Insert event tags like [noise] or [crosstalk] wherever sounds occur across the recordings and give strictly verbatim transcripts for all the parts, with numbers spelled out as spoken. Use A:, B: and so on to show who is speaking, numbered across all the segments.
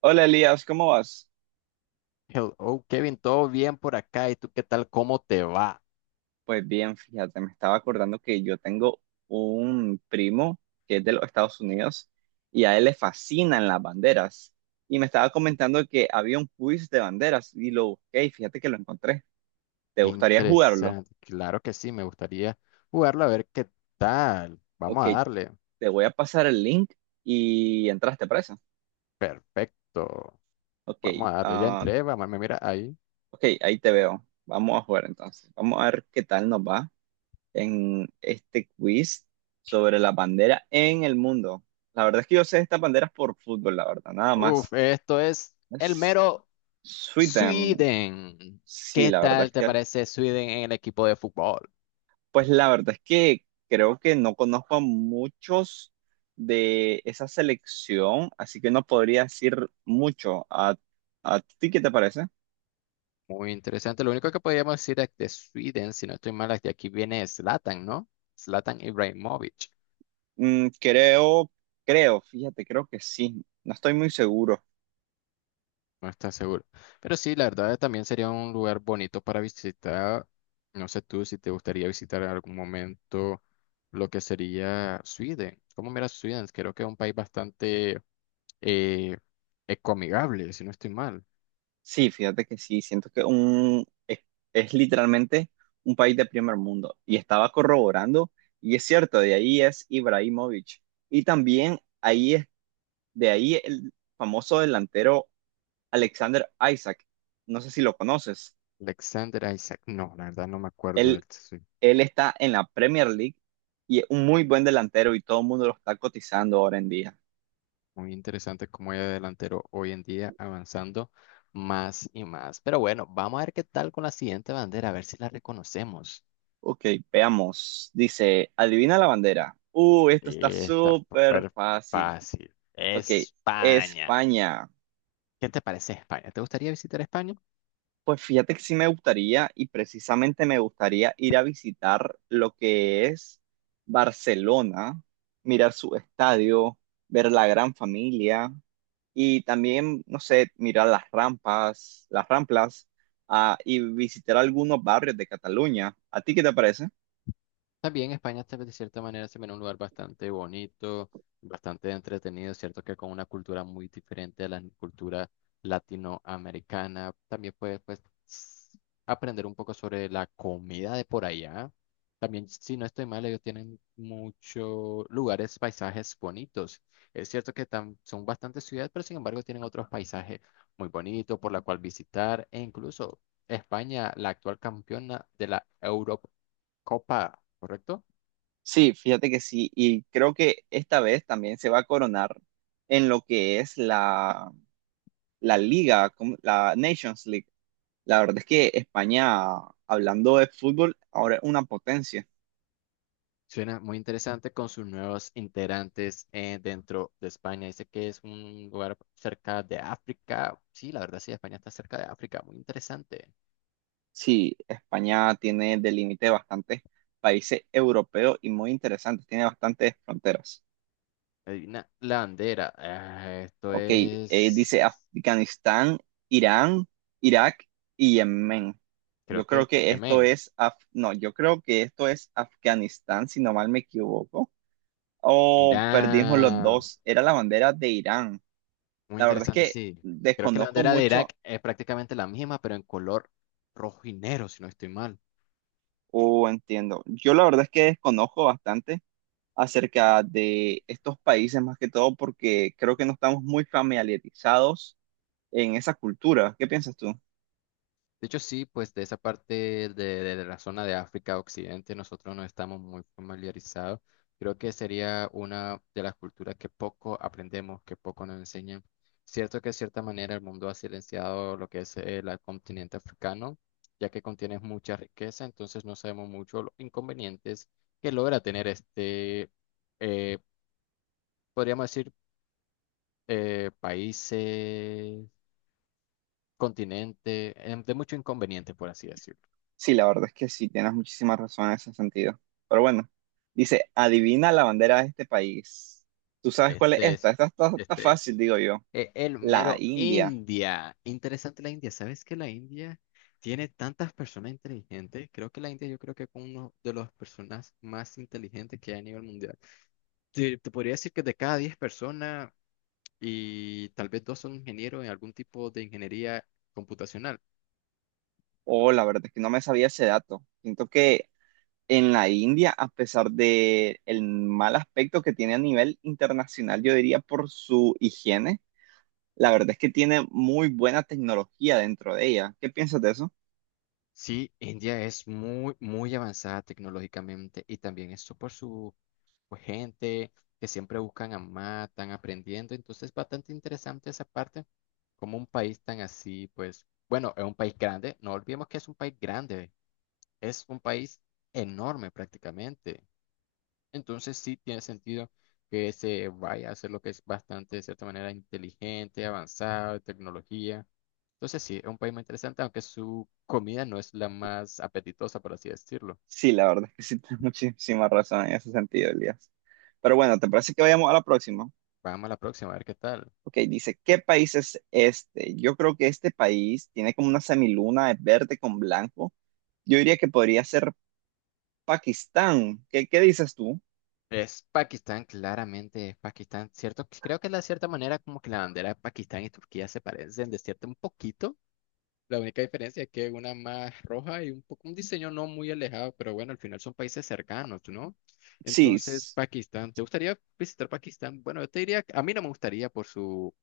A: Hola Elías, ¿cómo vas?
B: Hello, Kevin, ¿todo bien por acá? ¿Y tú qué tal? ¿Cómo te va?
A: Pues bien, fíjate, me estaba acordando que yo tengo un primo que es de los Estados Unidos y a él le fascinan las banderas. Y me estaba comentando que había un quiz de banderas y lo busqué y fíjate que lo encontré. ¿Te gustaría jugarlo?
B: Interesante. Claro que sí, me gustaría jugarlo a ver qué tal. Vamos
A: Ok,
B: a darle.
A: te voy a pasar el link y entraste preso.
B: Perfecto.
A: Ok,
B: Vamos a darle. Ya
A: ah,
B: entré, vamos, me mira ahí.
A: ok, ahí te veo. Vamos a jugar entonces. Vamos a ver qué tal nos va en este quiz sobre la bandera en el mundo. La verdad es que yo sé estas banderas por fútbol, la verdad, nada
B: Uf,
A: más.
B: esto es el
A: Es
B: mero
A: Sweden.
B: Sweden.
A: Sí,
B: ¿Qué
A: la verdad
B: tal
A: es
B: te
A: que,
B: parece Sweden en el equipo de fútbol?
A: pues la verdad es que creo que no conozco a muchos de esa selección, así que no podría decir mucho. ¿A, a ti qué te parece?
B: Muy interesante. Lo único que podríamos decir es de Sweden, si no estoy mal, es que aquí viene Zlatan, ¿no? Zlatan Ibrahimovic.
A: Mm, creo, creo, fíjate, creo que sí. No estoy muy seguro.
B: No está seguro. Pero sí, la verdad también sería un lugar bonito para visitar. No sé tú si te gustaría visitar en algún momento lo que sería Sweden. ¿Cómo miras Sweden? Creo que es un país bastante eh, ecoamigable, si no estoy mal.
A: Sí, fíjate que sí, siento que un, es, es literalmente un país de primer mundo. Y estaba corroborando, y es cierto, de ahí es Ibrahimovic. Y también ahí es, de ahí el famoso delantero Alexander Isaac. No sé si lo conoces.
B: Alexander Isaac. No, la verdad no me acuerdo de
A: Él,
B: él. Sí.
A: él está en la Premier League y es un muy buen delantero y todo el mundo lo está cotizando ahora en día.
B: Muy interesante cómo es delantero hoy en día avanzando más y más. Pero bueno, vamos a ver qué tal con la siguiente bandera, a ver si la reconocemos.
A: Ok, veamos. Dice, adivina la bandera. Uh,
B: Sí,
A: esto está
B: está
A: súper
B: súper
A: fácil.
B: fácil.
A: Ok,
B: España.
A: España.
B: ¿Qué te parece España? ¿Te gustaría visitar España?
A: Pues fíjate que sí me gustaría y precisamente me gustaría ir a visitar lo que es Barcelona, mirar su estadio, ver la gran familia y también, no sé, mirar las rampas, las ramplas, ah, y visitar algunos barrios de Cataluña. ¿A ti qué te parece?
B: También España está de cierta manera se ve un lugar bastante bonito, bastante entretenido, cierto que con una cultura muy diferente a la cultura latinoamericana. También puedes pues, s- aprender un poco sobre la comida de por allá. También, si no estoy mal, ellos tienen muchos lugares, paisajes bonitos. Es cierto que tam- son bastantes ciudades, pero sin embargo tienen otros paisajes muy bonitos por la cual visitar e incluso España, la actual campeona de la Europa. Copa, ¿correcto?
A: Sí, fíjate que sí y creo que esta vez también se va a coronar en lo que es la, la liga, como la Nations League. La verdad es que España, hablando de fútbol, ahora es una potencia.
B: Suena muy interesante con sus nuevos integrantes eh, dentro de España. Dice que es un lugar cerca de África. Sí, la verdad sí, España está cerca de África. Muy interesante.
A: Sí, España tiene de límite bastantes países europeos y muy interesantes, tiene bastantes fronteras.
B: Adivina la bandera. Ah, esto
A: Ok, eh, dice
B: es,
A: Afganistán, Irán, Irak y Yemen.
B: creo
A: Yo creo
B: que
A: que esto
B: Yemen,
A: es, Af- no, yo creo que esto es Afganistán, si no mal me equivoco. O perdimos los
B: Irán.
A: dos, era la bandera de Irán.
B: Muy
A: La verdad es
B: interesante,
A: que
B: sí. Creo que la
A: desconozco
B: bandera de
A: mucho.
B: Irak es prácticamente la misma, pero en color rojo y negro, si no estoy mal.
A: Oh, entiendo. Yo la verdad es que desconozco bastante acerca de estos países, más que todo porque creo que no estamos muy familiarizados en esa cultura. ¿Qué piensas tú?
B: De hecho, sí, pues de esa parte de, de la zona de África Occidente nosotros no estamos muy familiarizados. Creo que sería una de las culturas que poco aprendemos, que poco nos enseñan. Cierto que de cierta manera el mundo ha silenciado lo que es el continente africano, ya que contiene mucha riqueza, entonces no sabemos mucho los inconvenientes que logra tener este, eh, podríamos decir, eh, países, continente, eh, de mucho inconveniente, por así decirlo.
A: Sí, la verdad es que sí, tienes muchísima razón en ese sentido. Pero bueno, dice, adivina la bandera de este país. ¿Tú sabes cuál es
B: Este
A: esta?
B: es,
A: Esta está, está
B: este,
A: fácil, digo yo.
B: e- el
A: La
B: mero
A: India.
B: India. Interesante la India. ¿Sabes que la India tiene tantas personas inteligentes? Creo que la India yo creo que es uno de las personas más inteligentes que hay a nivel mundial. Te, te podría decir que de cada diez personas y tal vez dos son ingenieros en algún tipo de ingeniería computacional.
A: Oh, la verdad es que no me sabía ese dato. Siento que en la India, a pesar de el mal aspecto que tiene a nivel internacional, yo diría por su higiene, la verdad es que tiene muy buena tecnología dentro de ella. ¿Qué piensas de eso?
B: Sí, India es muy, muy avanzada tecnológicamente y también eso por su pues, gente que siempre buscan a más, están aprendiendo. Entonces, bastante interesante esa parte, como un país tan así, pues, bueno, es un país grande, no olvidemos que es un país grande, es un país enorme prácticamente. Entonces sí tiene sentido que se vaya a hacer lo que es bastante, de cierta manera, inteligente, avanzado, de tecnología. Entonces sí, es un país muy interesante, aunque su comida no es la más apetitosa, por así decirlo.
A: Sí, la verdad es que sí, [laughs] tienes muchísima razón en ese sentido, Elías. Pero bueno, ¿te parece que vayamos a la próxima?
B: Vamos a la próxima, a ver qué tal.
A: Ok, dice, ¿qué país es este? Yo creo que este país tiene como una semiluna de verde con blanco. Yo diría que podría ser Pakistán. ¿Qué, qué dices tú?
B: Es Pakistán, claramente es Pakistán, ¿cierto? Creo que de cierta manera como que la bandera de Pakistán y Turquía se parecen de cierto un poquito. La única diferencia es que una más roja y un poco un diseño no muy alejado, pero bueno, al final son países cercanos, ¿no?
A: Sí,
B: Entonces, Pakistán, ¿te gustaría visitar Pakistán? Bueno, yo te diría, que a mí no me gustaría por su,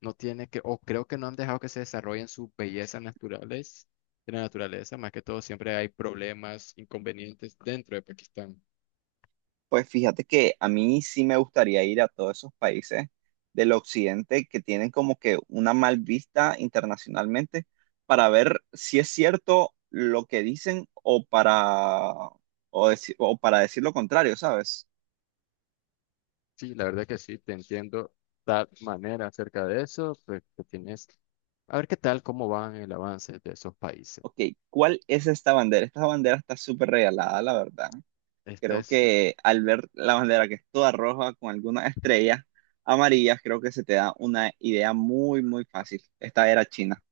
B: no tiene que, o creo que no han dejado que se desarrollen sus bellezas naturales, de la naturaleza, más que todo siempre hay problemas, inconvenientes dentro de Pakistán.
A: pues fíjate que a mí sí me gustaría ir a todos esos países del occidente que tienen como que una mal vista internacionalmente para ver si es cierto lo que dicen o para, o deci- o para decir lo contrario, ¿sabes?
B: Sí, la verdad que sí, te entiendo tal manera acerca de eso, pues que tienes... A ver qué tal, cómo van el avance de esos países.
A: Ok, ¿cuál es esta bandera? Esta bandera está súper regalada, la verdad.
B: Esta
A: Creo
B: es.
A: que al ver la bandera que es toda roja con algunas estrellas amarillas, creo que se te da una idea muy, muy fácil. Esta era China.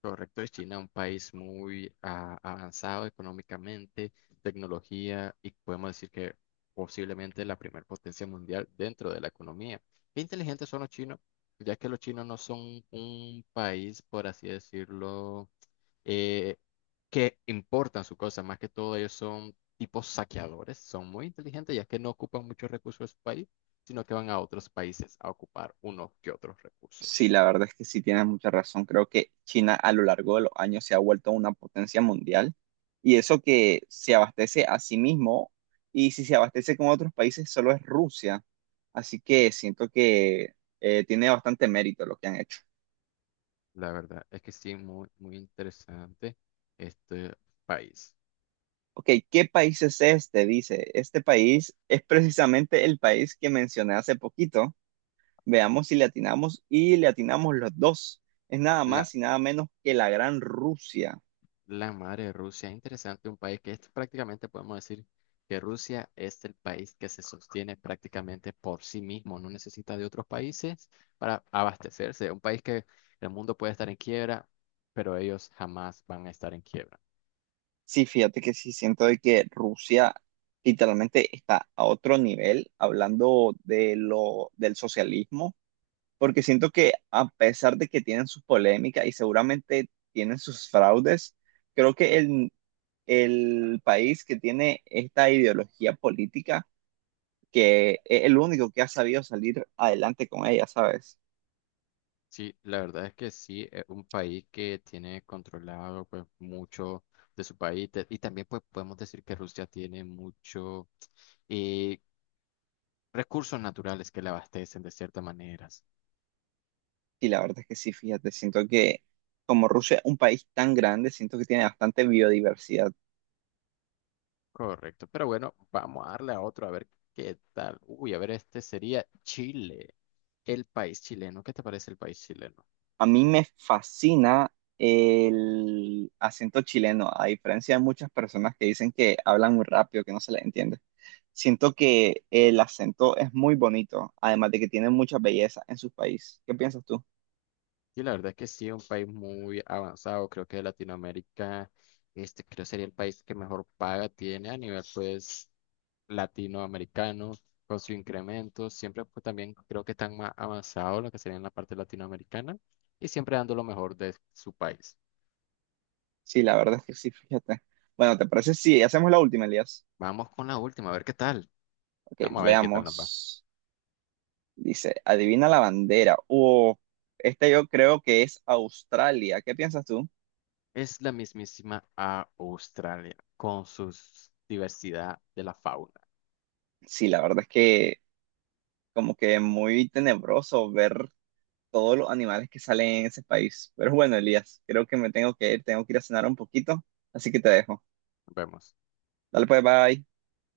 B: Correcto, es China un país muy ah, avanzado económicamente, tecnología y podemos decir que posiblemente la primer potencia mundial dentro de la economía. Qué inteligentes son los chinos, ya que los chinos no son un país, por así decirlo, eh, que importan su cosa, más que todo ellos son tipos saqueadores, son muy inteligentes ya que no ocupan muchos recursos de su país, sino que van a otros países a ocupar unos que otros
A: Sí,
B: recursos.
A: la verdad es que sí tienes mucha razón. Creo que China a lo largo de los años se ha vuelto una potencia mundial y eso que se abastece a sí mismo y si se abastece con otros países solo es Rusia. Así que siento que eh, tiene bastante mérito lo que han hecho.
B: La verdad es que sí, muy, muy interesante este país.
A: Ok, ¿qué país es este? Dice, este país es precisamente el país que mencioné hace poquito. Veamos si le atinamos y le atinamos los dos. Es nada
B: La,
A: más y nada menos que la Gran Rusia.
B: la madre de Rusia, es interesante un país que es prácticamente podemos decir que Rusia es el país que se sostiene prácticamente por sí mismo, no necesita de otros países para abastecerse. Un país que el mundo puede estar en quiebra, pero ellos jamás van a estar en quiebra.
A: Sí, fíjate que sí siento de que Rusia literalmente está a otro nivel hablando de lo del socialismo, porque siento que a pesar de que tienen sus polémicas y seguramente tienen sus fraudes, creo que el, el país que tiene esta ideología política, que es el único que ha sabido salir adelante con ella, ¿sabes?
B: Sí, la verdad es que sí, es un país que tiene controlado pues mucho de su país te- y también pues podemos decir que Rusia tiene mucho eh, recursos naturales que le abastecen de ciertas maneras.
A: Y la verdad es que sí, fíjate, siento que como Rusia es un país tan grande, siento que tiene bastante biodiversidad.
B: Correcto, pero bueno, vamos a darle a otro a ver qué tal. Uy, a ver, este sería Chile, el país chileno. ¿Qué te parece el país chileno?
A: A mí me fascina el acento chileno, a diferencia de muchas personas que dicen que hablan muy rápido, que no se les entiende. Siento que el acento es muy bonito, además de que tiene mucha belleza en su país. ¿Qué piensas tú?
B: Sí, la verdad es que sí, es un país muy avanzado, creo que de Latinoamérica, este creo sería el país que mejor paga tiene a nivel pues latinoamericanos con su incremento, siempre pues también creo que están más avanzados lo que sería en la parte latinoamericana y siempre dando lo mejor de su país.
A: Sí, la verdad es que sí, fíjate. Bueno, ¿te parece si hacemos la última, Elías?
B: Vamos con la última, a ver qué tal.
A: Ok,
B: Vamos a ver qué tal nos va.
A: veamos. Dice, adivina la bandera. Oh, este yo creo que es Australia. ¿Qué piensas tú?
B: Es la mismísima a Australia con su diversidad de la fauna.
A: Sí, la verdad es que como que muy tenebroso ver todos los animales que salen en ese país. Pero bueno, Elías, creo que me tengo que ir, tengo que ir a cenar un poquito, así que te dejo.
B: Nos vemos.
A: Dale pues, bye.